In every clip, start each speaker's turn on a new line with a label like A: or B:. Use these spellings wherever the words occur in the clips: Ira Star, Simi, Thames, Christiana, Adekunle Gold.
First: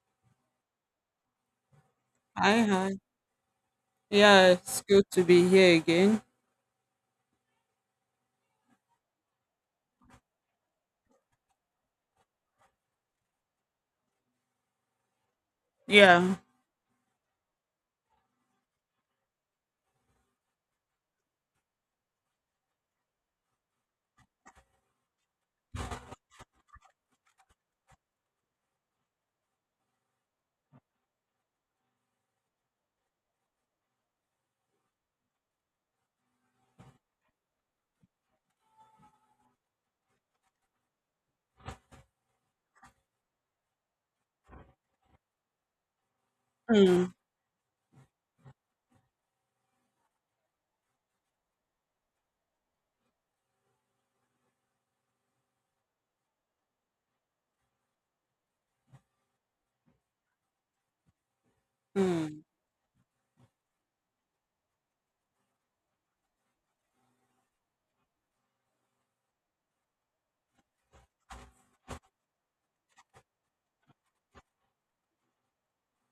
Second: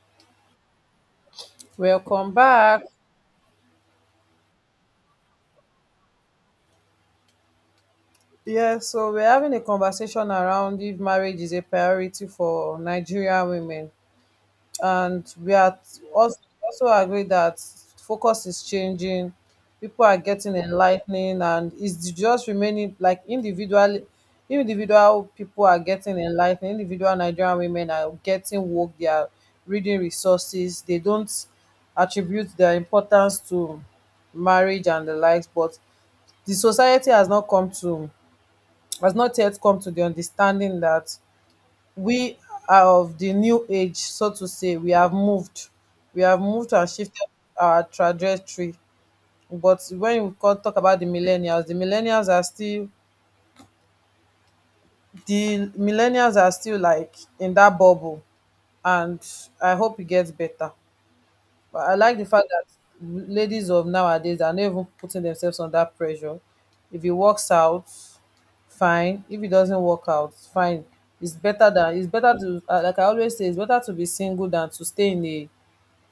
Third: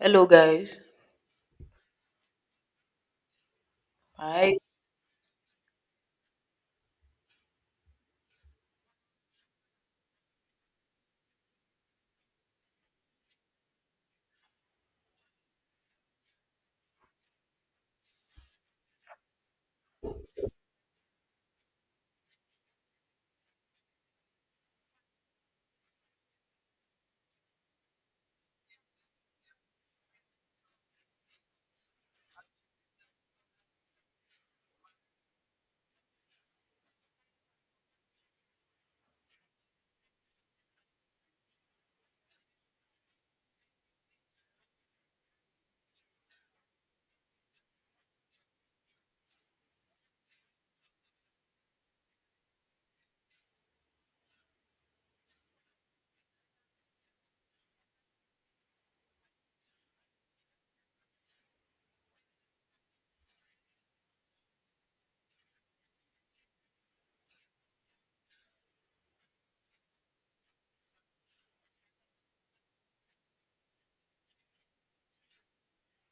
A: Hello, guys.
B: Welcome
C: Hi,
B: back.
C: hi. Yeah,
A: Hi.
C: it's good to be here again.
B: Yeah, so we're having a conversation around if marriage is a priority for Nigerian women. And we are
C: Yeah.
B: also, also agree that focus is changing, people are getting enlightening, and it's just remaining like individual people are getting enlightened, individual Nigerian women are getting woke, they are reading resources, they don't attribute their importance to marriage and the likes, but the society has not come to has not yet come to the understanding that we are of the new age, so to say. We have moved. We have moved and
C: Hmm.
B: shifted our trajectory. But when you talk about the millennials are still the millennials are still like in that bubble and I hope it gets better. But I like the fact that ladies of nowadays are not even putting themselves under pressure. If it works out, fine. If it doesn't work out, fine. It's better than it's better to like I always say, it's better to be single than to stay in a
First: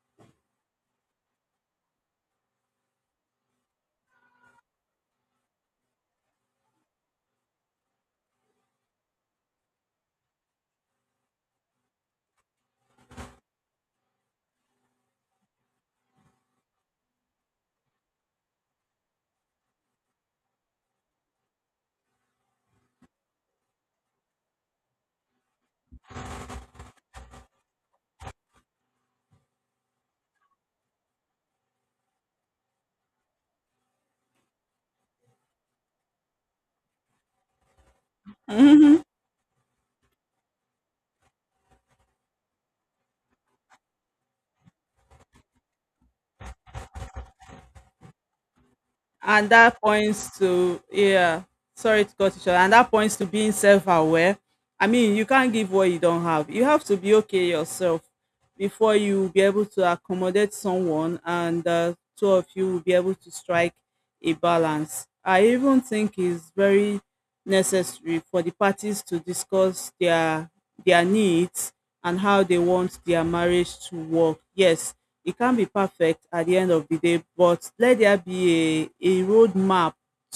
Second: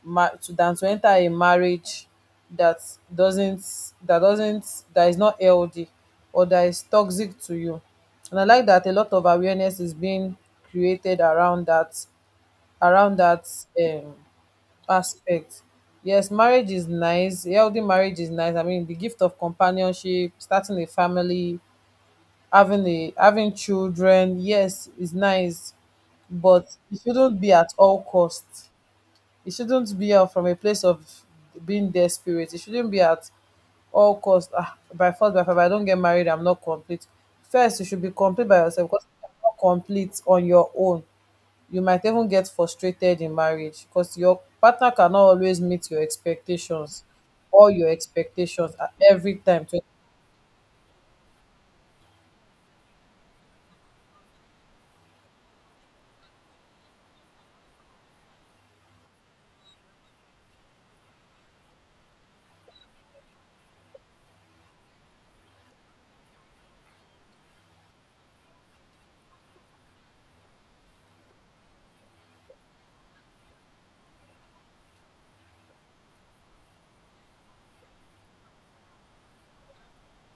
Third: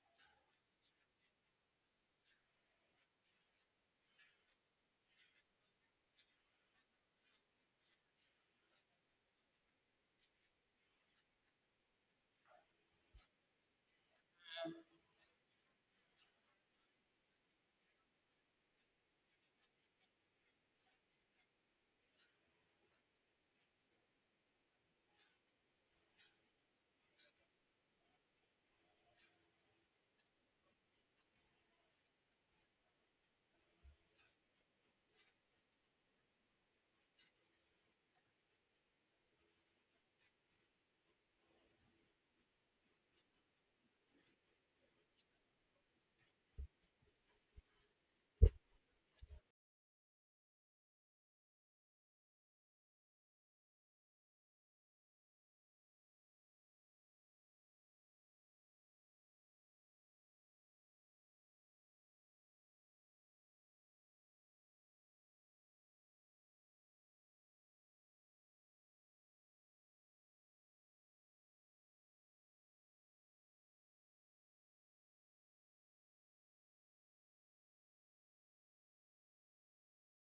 B: ma- to than to enter a marriage that doesn't that doesn't that is not healthy or that is toxic to you. And I like that a lot of awareness is being created around that um aspect. Yes, marriage is nice. Healthy marriage is nice. I mean, the gift of companionship, starting a family, having children, yes, is nice. But it shouldn't be at all cost. It shouldn't be from a place of being desperate. It shouldn't be at all cost. Ah, by force, if I don't get married, I'm not complete. First, you should be complete by yourself,
C: Hmm.
B: because if you're not complete on your own you might even get frustrated in marriage because your partner cannot always meet your expectations or your expectations at every
C: And
B: time. So,
C: that points to, yeah, sorry to cut you short, and that points to being self-aware. I mean, you can't give what you don't have. You have to be okay yourself before you be able to accommodate someone, and two of you will be able to strike a balance. I even think it's very necessary for the parties to discuss their needs and how they want their marriage to work. Yes, it can't be perfect at the end of the day, but let there be a roadmap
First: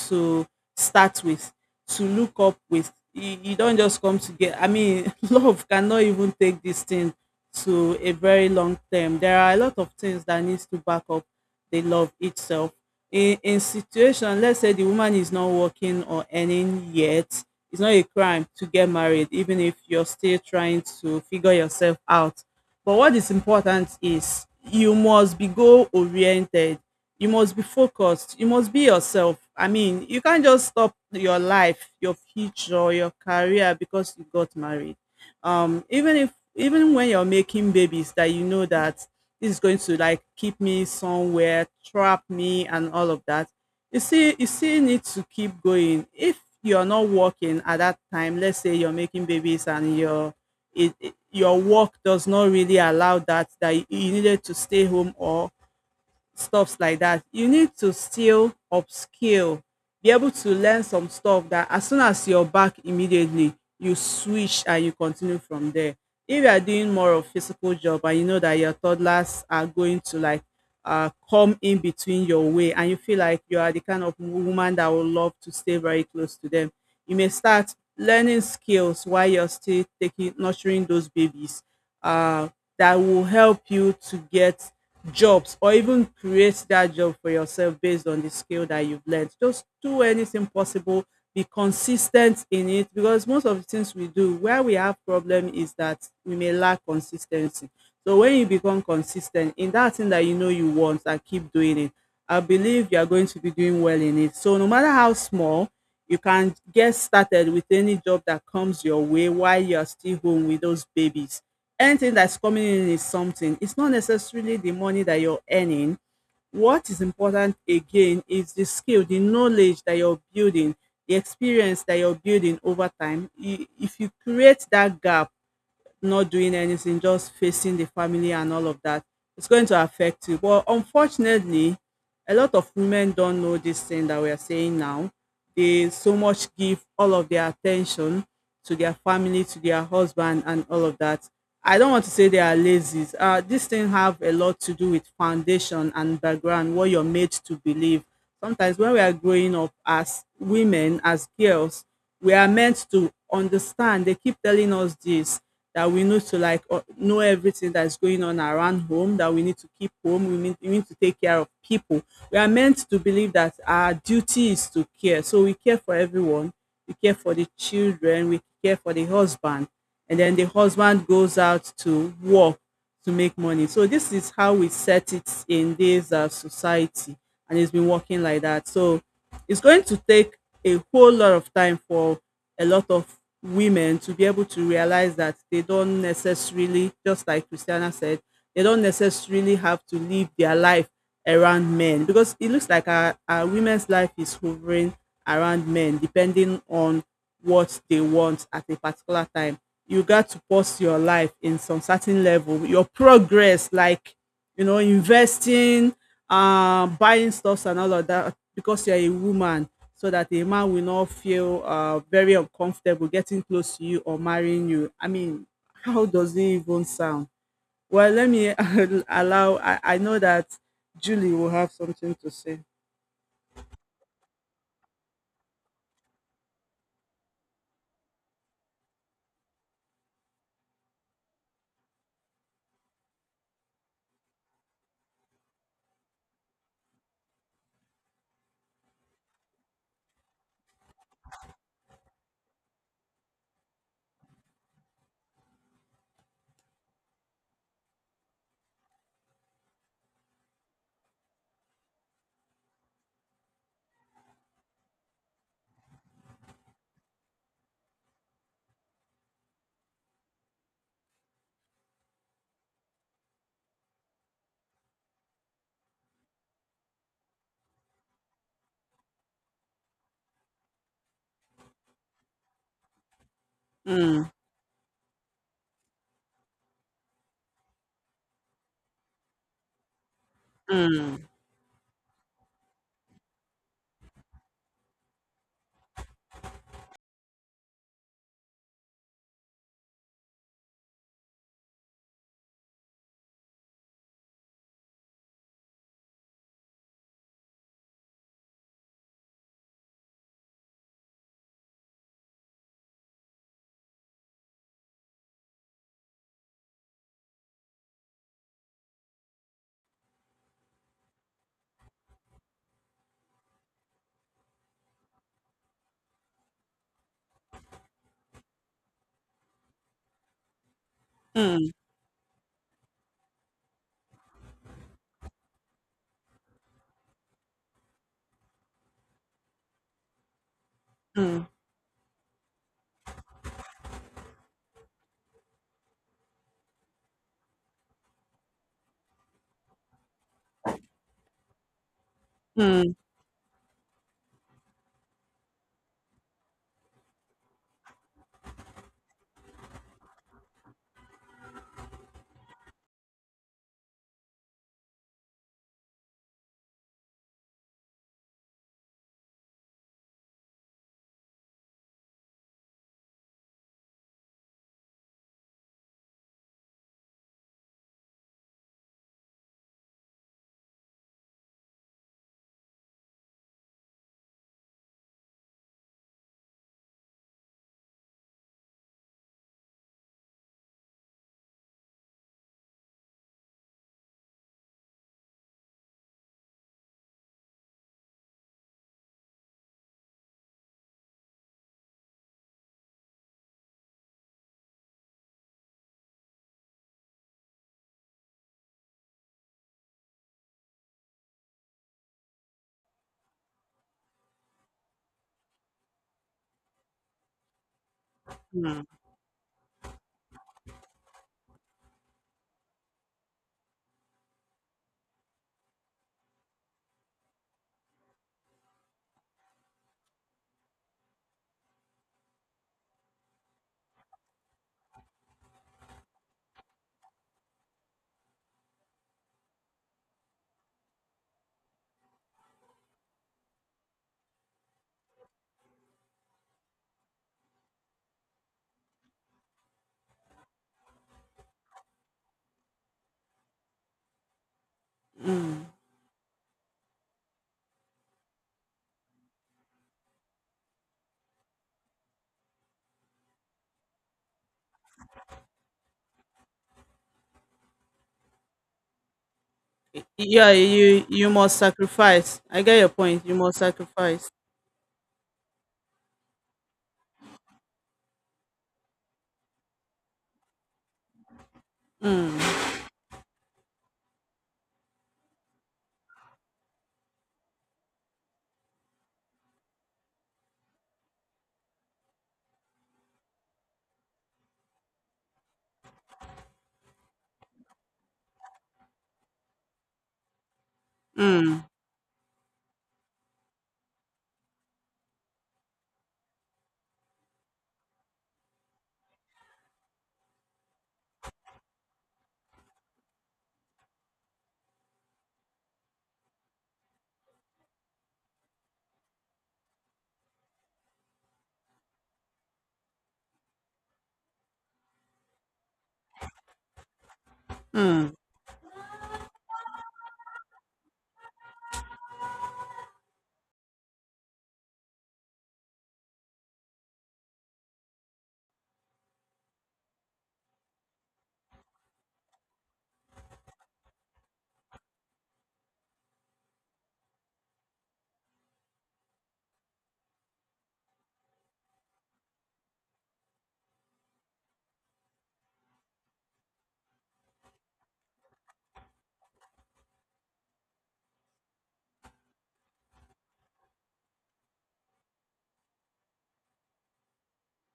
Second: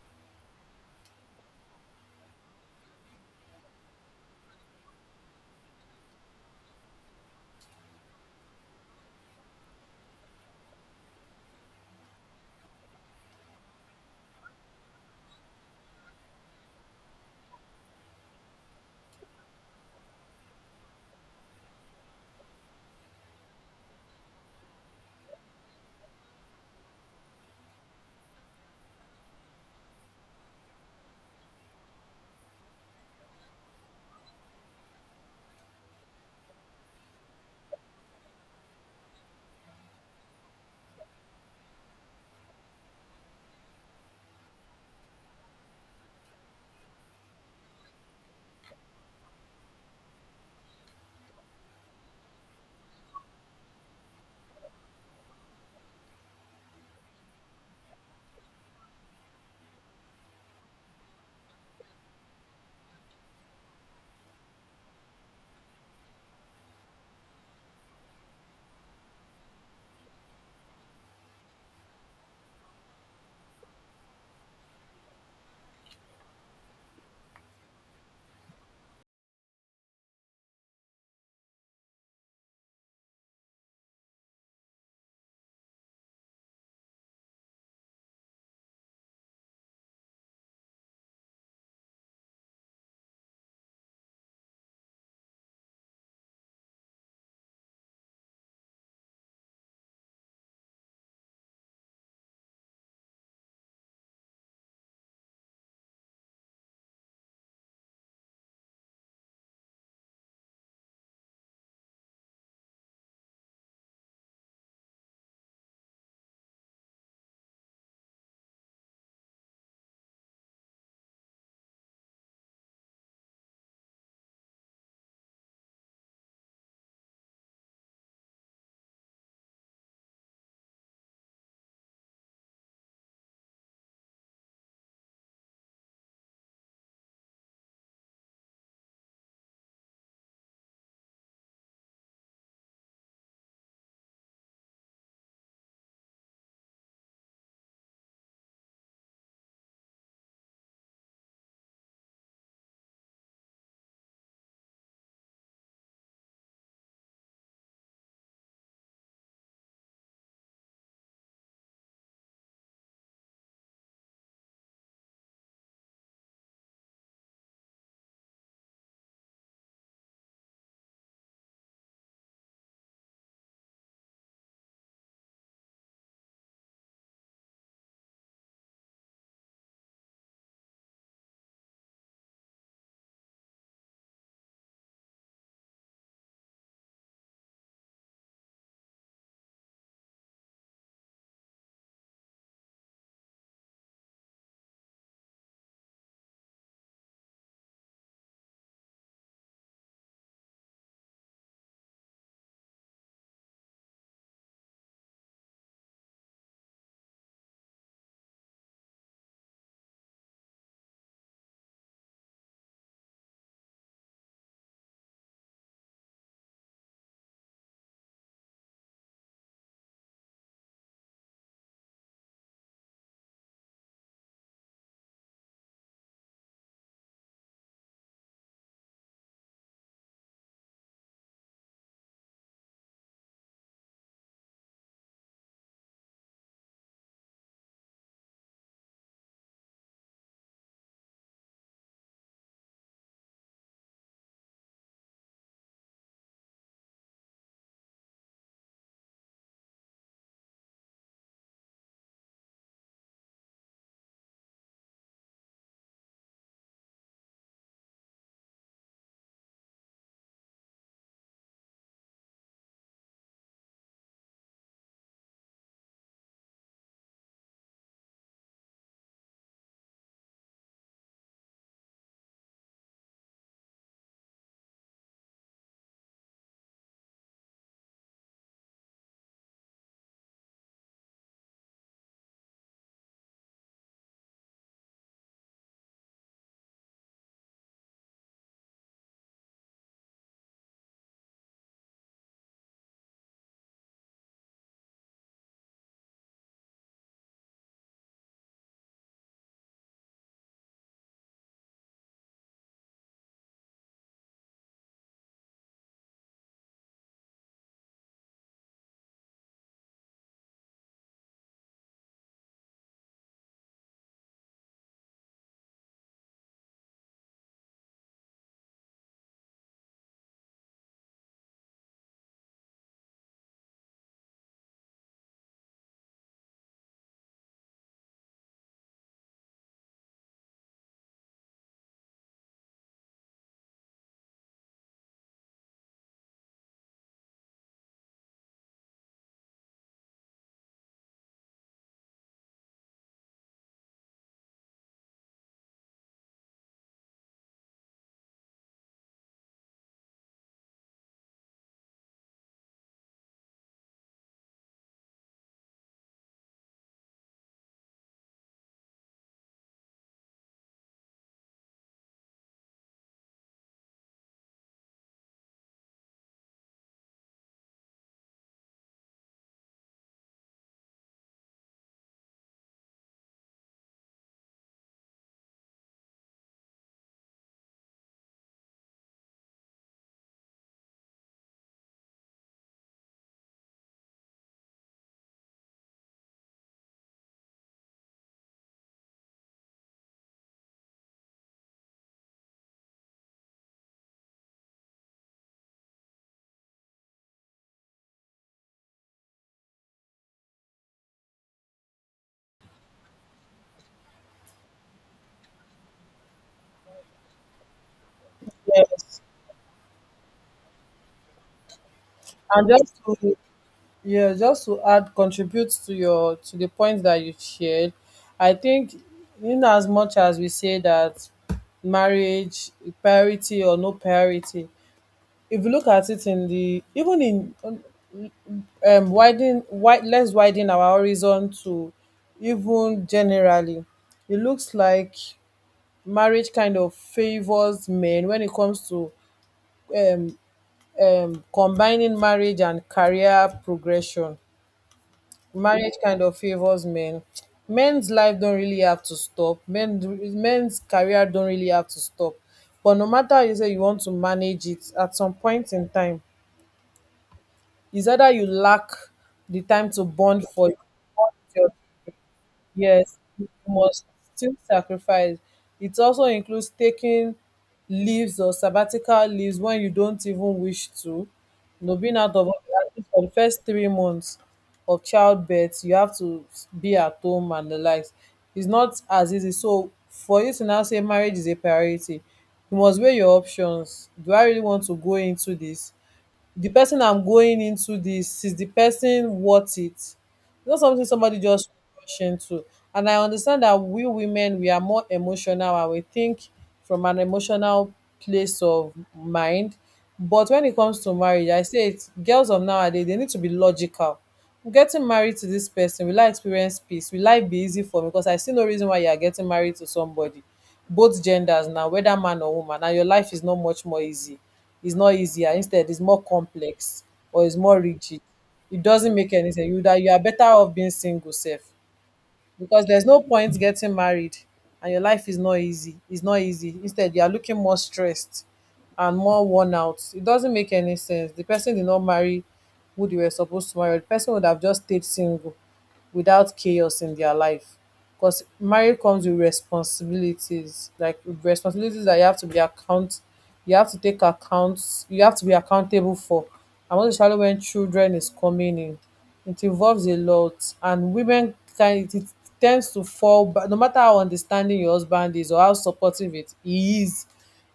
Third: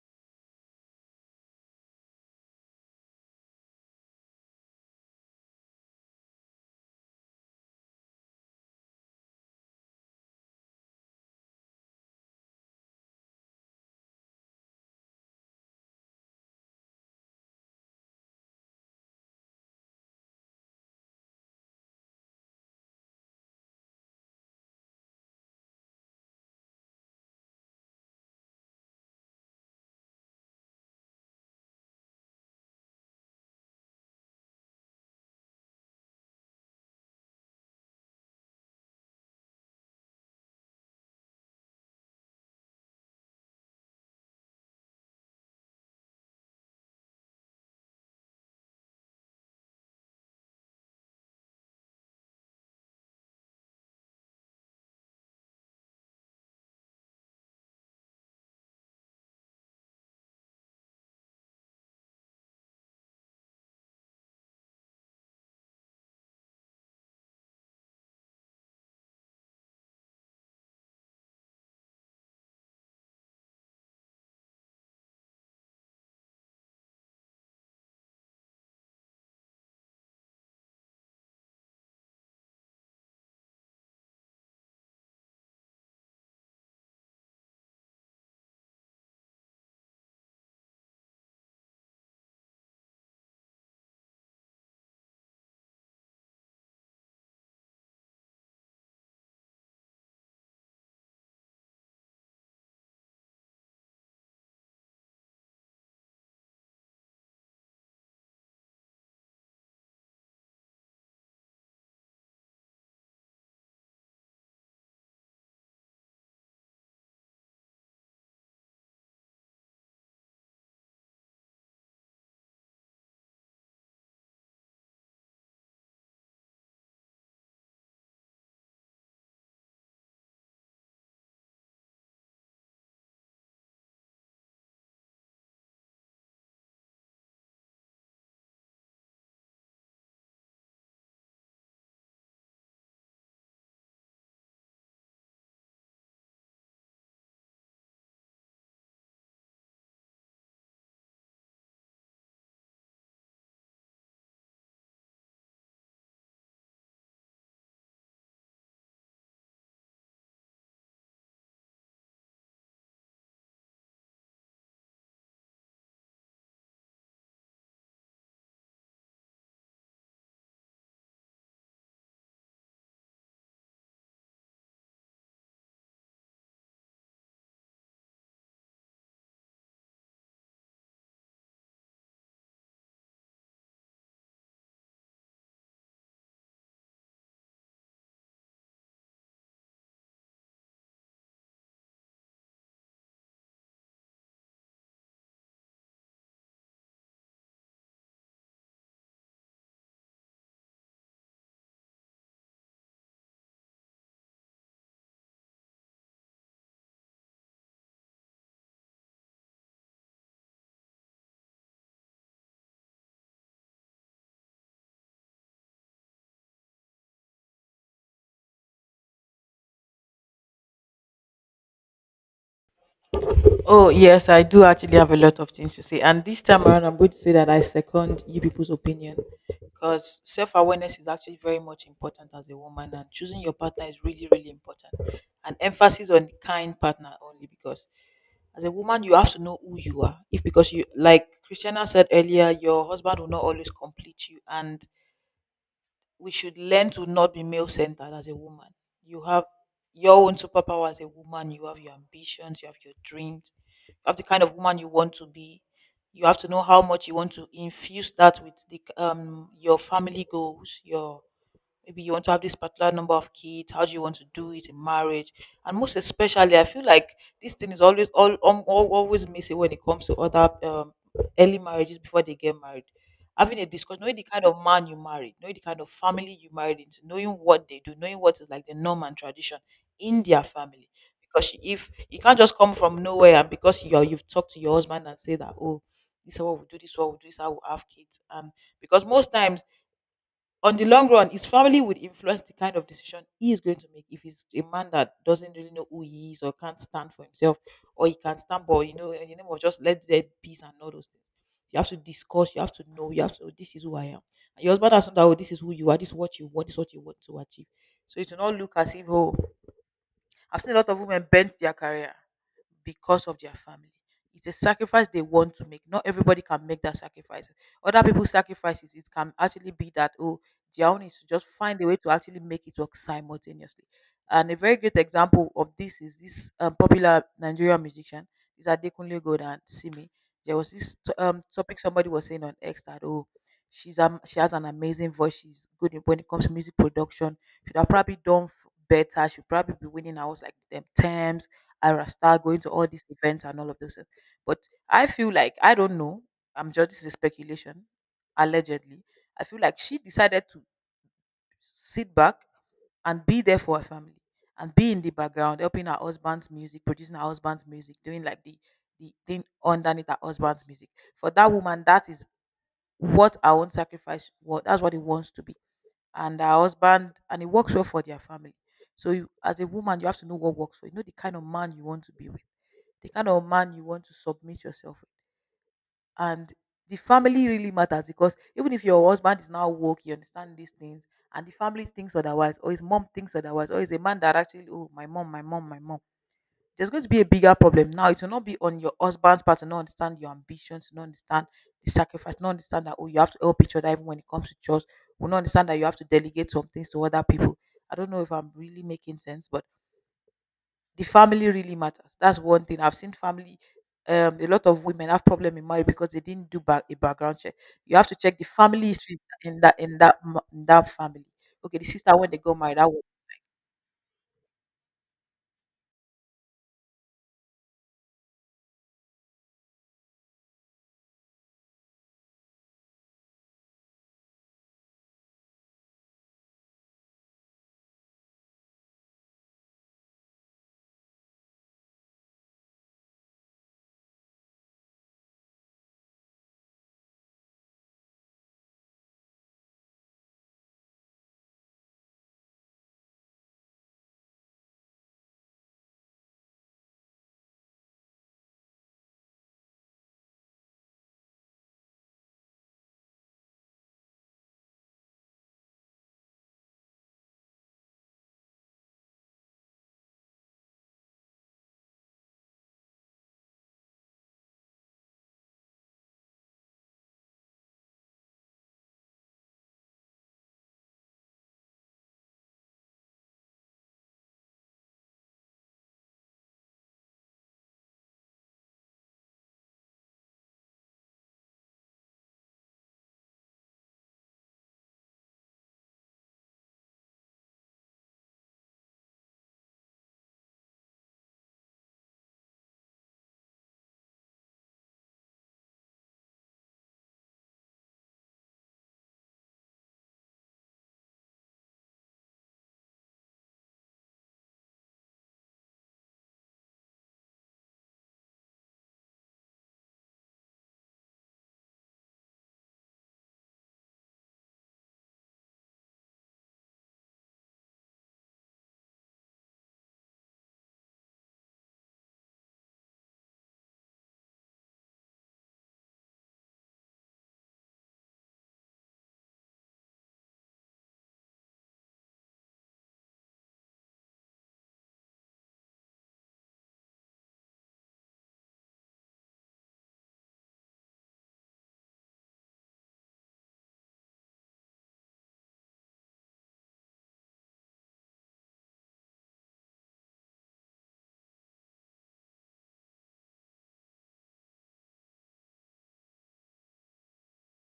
C: to start with, to look up with. You don't just come to get, I mean, love cannot even take this thing to a very long term. There are a lot of things that needs to back up the love itself. In situation, let's say the woman is not working or earning yet, it's not a crime to get married, even if you're still trying to figure yourself out. But what is important is you must be goal oriented. You must be focused. You must be yourself. I mean, you can't just stop your life, your future, your career because you got married. Even if even when you're making babies that you know that this is going to like keep me somewhere, trap me and all of that, you see you still need to keep going. If you're not working at that time, let's say you're making babies and you're your work does not really allow that you needed to stay home or stuffs like that, you need to still upskill, be able to learn some stuff that as soon as you're back immediately, you switch and you continue from there. If you are doing more of physical job and you know that your toddlers are going to like come in between your way and you feel like you are the kind of woman that would love to stay very close to them, you may start learning skills while you're still taking nurturing those babies uh, that will help you to get jobs or even create that job for yourself based on the skill that you've learned. Just do anything possible, be consistent in it because most of the things we do, where we have problem is that we may lack consistency. So when you become consistent in that thing that you know you want and keep doing it, I believe you are going to be doing well in it. So no matter how small, you can get started with any job that comes your way while you're still home with those babies. Anything that's coming in is something. It's not necessarily the money that you're earning. What is important again is the skill, the knowledge that you're building, the experience that you're building over time. If you create that gap, not doing anything, just facing the family and all of that, it's going to affect you. But unfortunately, a lot of women don't know this thing that we are saying now. They so much give all of their attention to their family, to their husband, and all of that. I don't want to say they are lazy. This thing have a lot to do with foundation and background, what you're made to believe. Sometimes when we are growing up as women, as girls, we are meant to understand. They keep telling us this that we need to like know everything that's going on around home, that we need to keep home, we need to take care of people. We are meant to believe that our duty is to care. So we care for everyone, we care for the children, we care for the husband. And then the husband goes out to work to make money. So this is how we set it in this society, and it's been working like that. So it's going to take a whole lot of time for a lot of women to be able to realize that they don't necessarily, just like Christiana said, they don't necessarily have to live their life around men because it looks like our women's life is hovering around men depending on what they want at a particular time. You got to pause your life in some certain level, your progress, like investing, buying stuffs and all of that because you're a woman, so that a man will not feel very uncomfortable getting close to you or marrying you. I mean, how does it even sound? Well, let me allow, I know that Julie will have something to say.
A: Oh, yes, I do actually have a lot of things to say. And this time around, I'm going to say that I second you people's opinion because self awareness is actually very much important as a woman, and choosing your partner is really, really important. And emphasis on kind partner only because as a woman, you have to know who you are. If because you, like Christiana said earlier, your husband will not always complete you, and we should learn to not be male centered as a woman. You have your own superpower as a woman, you have your ambitions, you have your dreams, you have the kind of woman you want to be. You have to know how much you want to infuse that with the your family goals, your maybe you want to have this particular number of kids. How do you want to do it in marriage? And most especially, I feel like this thing is always always missing when it comes to other early marriages. Before they get married, having a discussion, knowing the
C: Mm,
A: kind of man you married, knowing the kind of family you married into, knowing what they do, knowing what is like the norm and tradition in their family.
C: mm,
A: Because if you can't just come from nowhere, and because you've talked to your husband and say that, oh, this is what we do, this is what we do, this is how we have kids. And because most times, on the long run, his family would influence the kind of decision he is going to make. If he's a man that doesn't really know who he is or can't stand for himself, or he can stand, but you know, in the name of just let there be peace and all those things. You have to discuss, you have to know, you have to, this is who I am. And your husband has known that, oh, this is who you are, this is what you want, this is what you want to achieve. So it's not look as if, oh, I've seen a lot of women bend their career because of their family. It's a sacrifice they want to make. Not everybody can make that sacrifice. Other people's sacrifices, it can actually be that, oh, their own is to just
C: mm,
A: find a way to actually make it work simultaneously. And a very great example of this is this popular Nigerian musician, is Adekunle Gold and Simi. There was this
C: mm,
A: topic somebody was saying on X that, oh, she has an amazing voice. She's when it comes to music production should have probably done better. Should probably be winning awards like them Thames, Ira Star, going to all
C: mm.
A: these events and all of those things. But I feel like I don't know. I'm just This is speculation, allegedly. I feel like she decided to sit back and be there for her family and be in the background, helping her husband's music, producing her husband's music, doing like the thing underneath her husband's music. For that woman, that is what her own sacrifice was. That's what it wants to be, and her husband, and it works well for their family. So you, as a woman, you have to know what works for you, know the kind of man you want to be with, the kind of man you want to submit yourself with. And the family really matters, because even if your husband is now woke, you understand these things, and the family thinks otherwise, or his mom thinks otherwise, or is a man that actually, oh, my mom, my mom, my mom, there's going to be a bigger problem. Now it will not be on your husband's part to not understand your ambition, to not understand the sacrifice, not understand that, oh, you have to help each other even when it comes to chores. Will not understand that you have to delegate some things to other people. I don't know if I'm really making sense, but the family really matters. That's one thing. I've seen family, a lot of women have problem in marriage because they didn't a background check. You have to check the family history
B: yes,
A: in that, in that family. Okay, the sister when they got
B: and
A: married, that
B: just
A: was.
B: to yeah, just to add contribute to your to the point that you shared, I think in as much as we say that marriage parity or no parity, if you look at it in the even in widen wide let's widen our horizon to even generally, it looks like marriage kind of favors men when it comes to combining marriage and career progression. Marriage kind of favors men. Men's life don't really have to stop. Men's career don't really have to stop. But no matter how you say you want to manage it, at some point in time, it's either you lack the time to
C: Yeah, you
B: bond with
C: must
B: your,
C: sacrifice. I get your
B: yes,
C: point. You
B: you
C: must
B: must
C: sacrifice.
B: still sacrifice. It also includes taking leaves or sabbatical leaves when you don't even wish to. You know, being out of office
C: Mm,
B: at least for the first 3 months of childbirth, you have to be at home and the likes. It's not as easy. So for you to now say marriage is a priority, you must weigh your options. Do I really want to go into this? The person I'm going into this, is the person worth it? It's not something somebody
C: mm,
B: just rush into. And I understand that we women, we are more emotional, and we think from an emotional place of mind. But when it comes to marriage, I say it, girls of nowadays, they need to be logical. Getting married to this person, will I experience peace? Will life be easy for me? Because I see no reason why you are getting married to somebody, both genders now, whether man or woman, and your life is not much more easy. It's not easier. Instead, it's more complex or it's more
C: mm,
B: rigid. It doesn't make any sense. You, that you are better off being single sef, because there's no point getting married and your life is not easy. It's not easy. Instead, you are looking more stressed and more worn out. It doesn't make any sense. The person did not marry who they were supposed to marry, or the person would have just stayed single without chaos in their life. Because marriage comes with responsibilities, like responsibilities that you have to you have to take accounts, you have to be accountable for. And most especially when children is coming in, it involves a lot, and it tends to fall back. No matter how understanding your husband is or how supportive it he is,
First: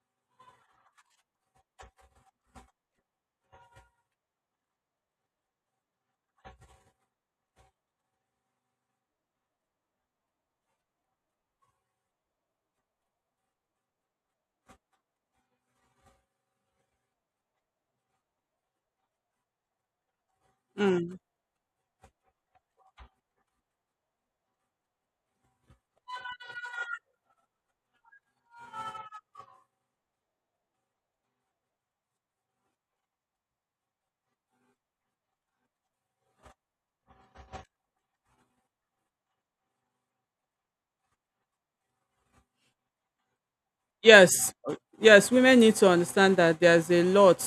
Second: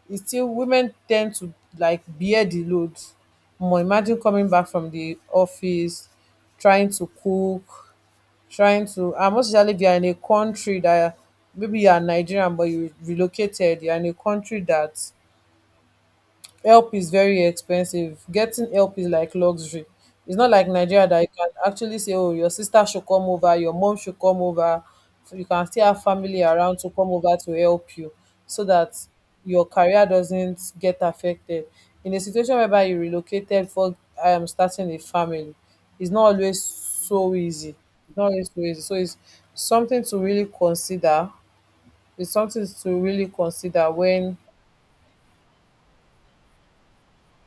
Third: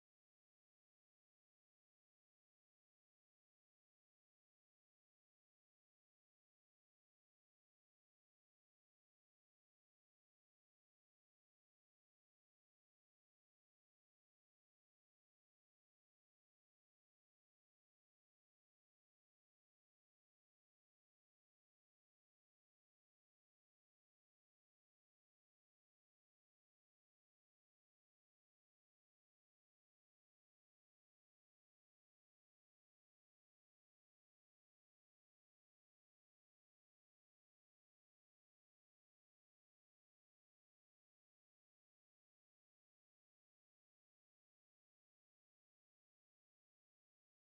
B: it's still women tend to like bear the load more. Imagine coming back from the office, trying to cook, trying to, and most especially if you are in a country that, maybe you are Nigerian but you relocated, you are in a country that help is very expensive. Getting help is like luxury. It's not like Nigeria
C: mm.
B: that you can actually say, oh, your sister should come over, your mom should come over. So you can still have family around to come over to help you so that your career doesn't get affected. In a situation whereby you relocated for starting a family, it's not always so easy. It's not always so easy. So it's something to really consider. It's something to really consider when,
C: Yes, yes, women need to understand that there's a lot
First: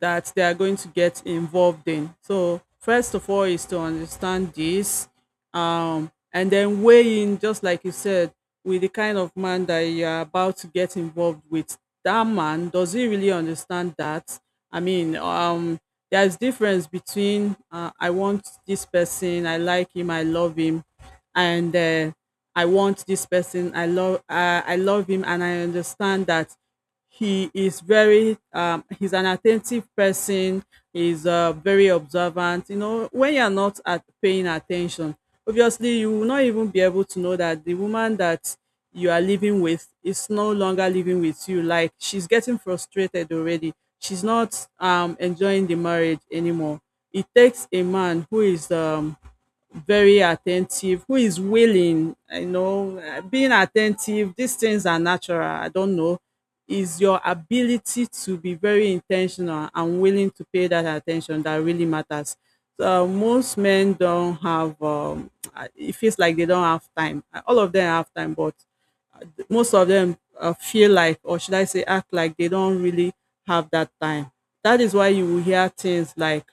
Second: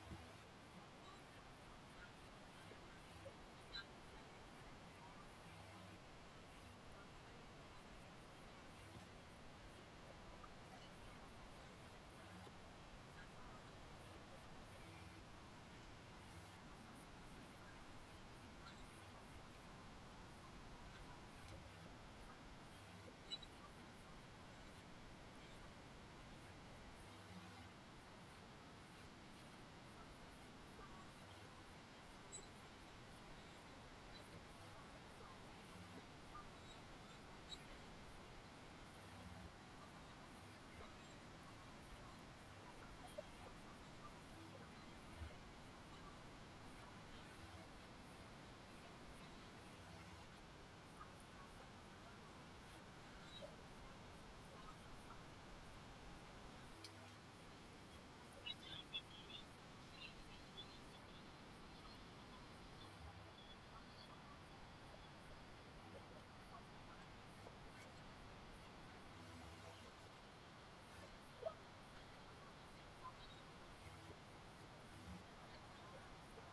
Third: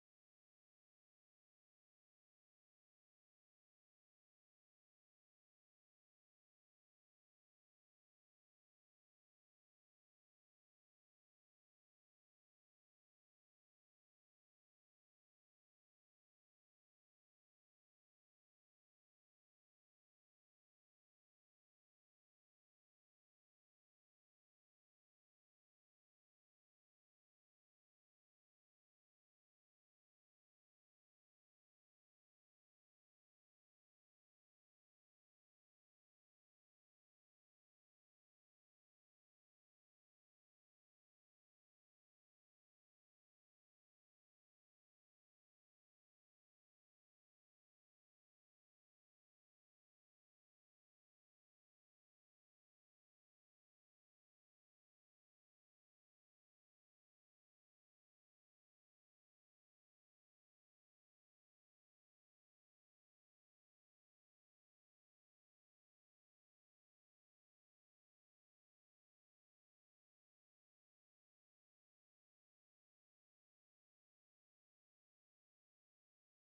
C: that they are going to get involved in. So, first of all, is to understand this, and then weigh in, just like you said, with the kind of man that you are about to get involved with. That man, does he really understand that? I mean, there's difference between I want this person, I like him, I love him, and I want this person. I love him, and I understand that he is very he's an attentive person. He's very observant. When you're not at paying attention, obviously you will not even be able to know that the woman that you are living with is no longer living with you. Like she's getting frustrated already. She's not enjoying the marriage anymore. It takes a man who is very attentive, who is willing, being attentive, these things are natural, I don't know, is your ability to be very intentional and willing to pay that attention that really matters. So most men don't have, it feels like they don't have time. All of them have time, but most of them feel like, or should I say, act like they don't really have that time. That is why you will hear things like,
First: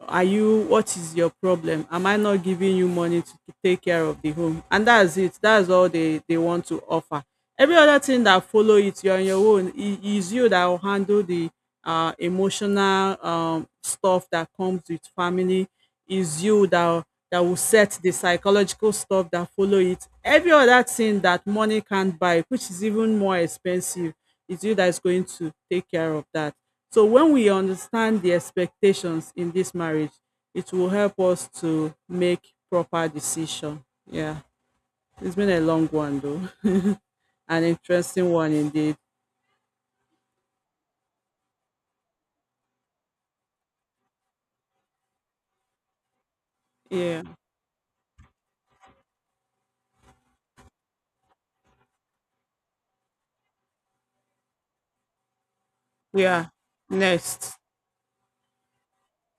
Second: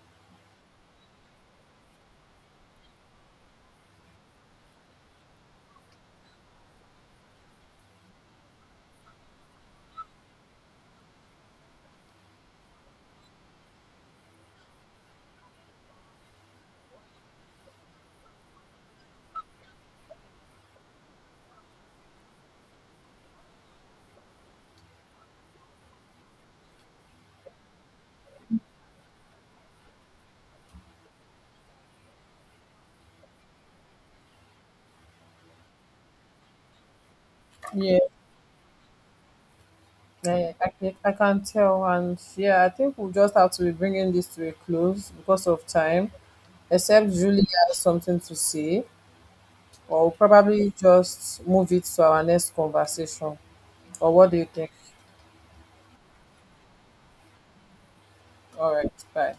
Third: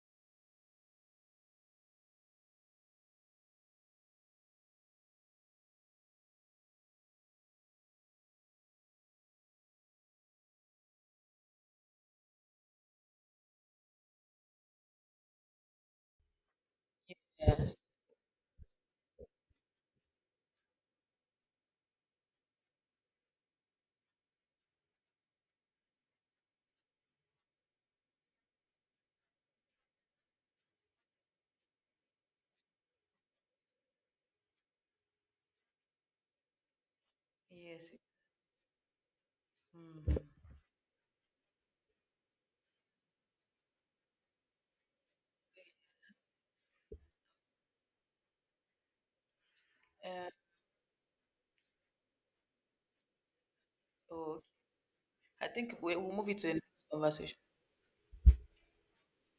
C: are you what is your problem? Am I not giving you money to take care of the home? And that's it. That's all they want to offer. Every other thing that follow it, you're on your own. It is you that will handle the emotional stuff that comes with family. Is you that will
A: Yes.
C: set the psychological stuff that follow it. Every other thing that money can't buy, which is even more expensive, is you that is going to take care of that. So when we understand the expectations in this marriage, it will help us to make proper decision. Yeah. It's been a long one though. An
A: Yes.
B: yeah
C: interesting one indeed.
A: Mm.
B: I can tell, and yeah, I think we'll just have to be bringing this to a close because of time, except
C: Yeah.
B: Julie has something to say, or we'll
A: Uh,
B: probably just move it to our next conversation. Or what do
A: oh,
B: you think?
A: I think will
C: we
A: move it to
C: are
A: the next conversation.
C: Next.
B: All right, bye.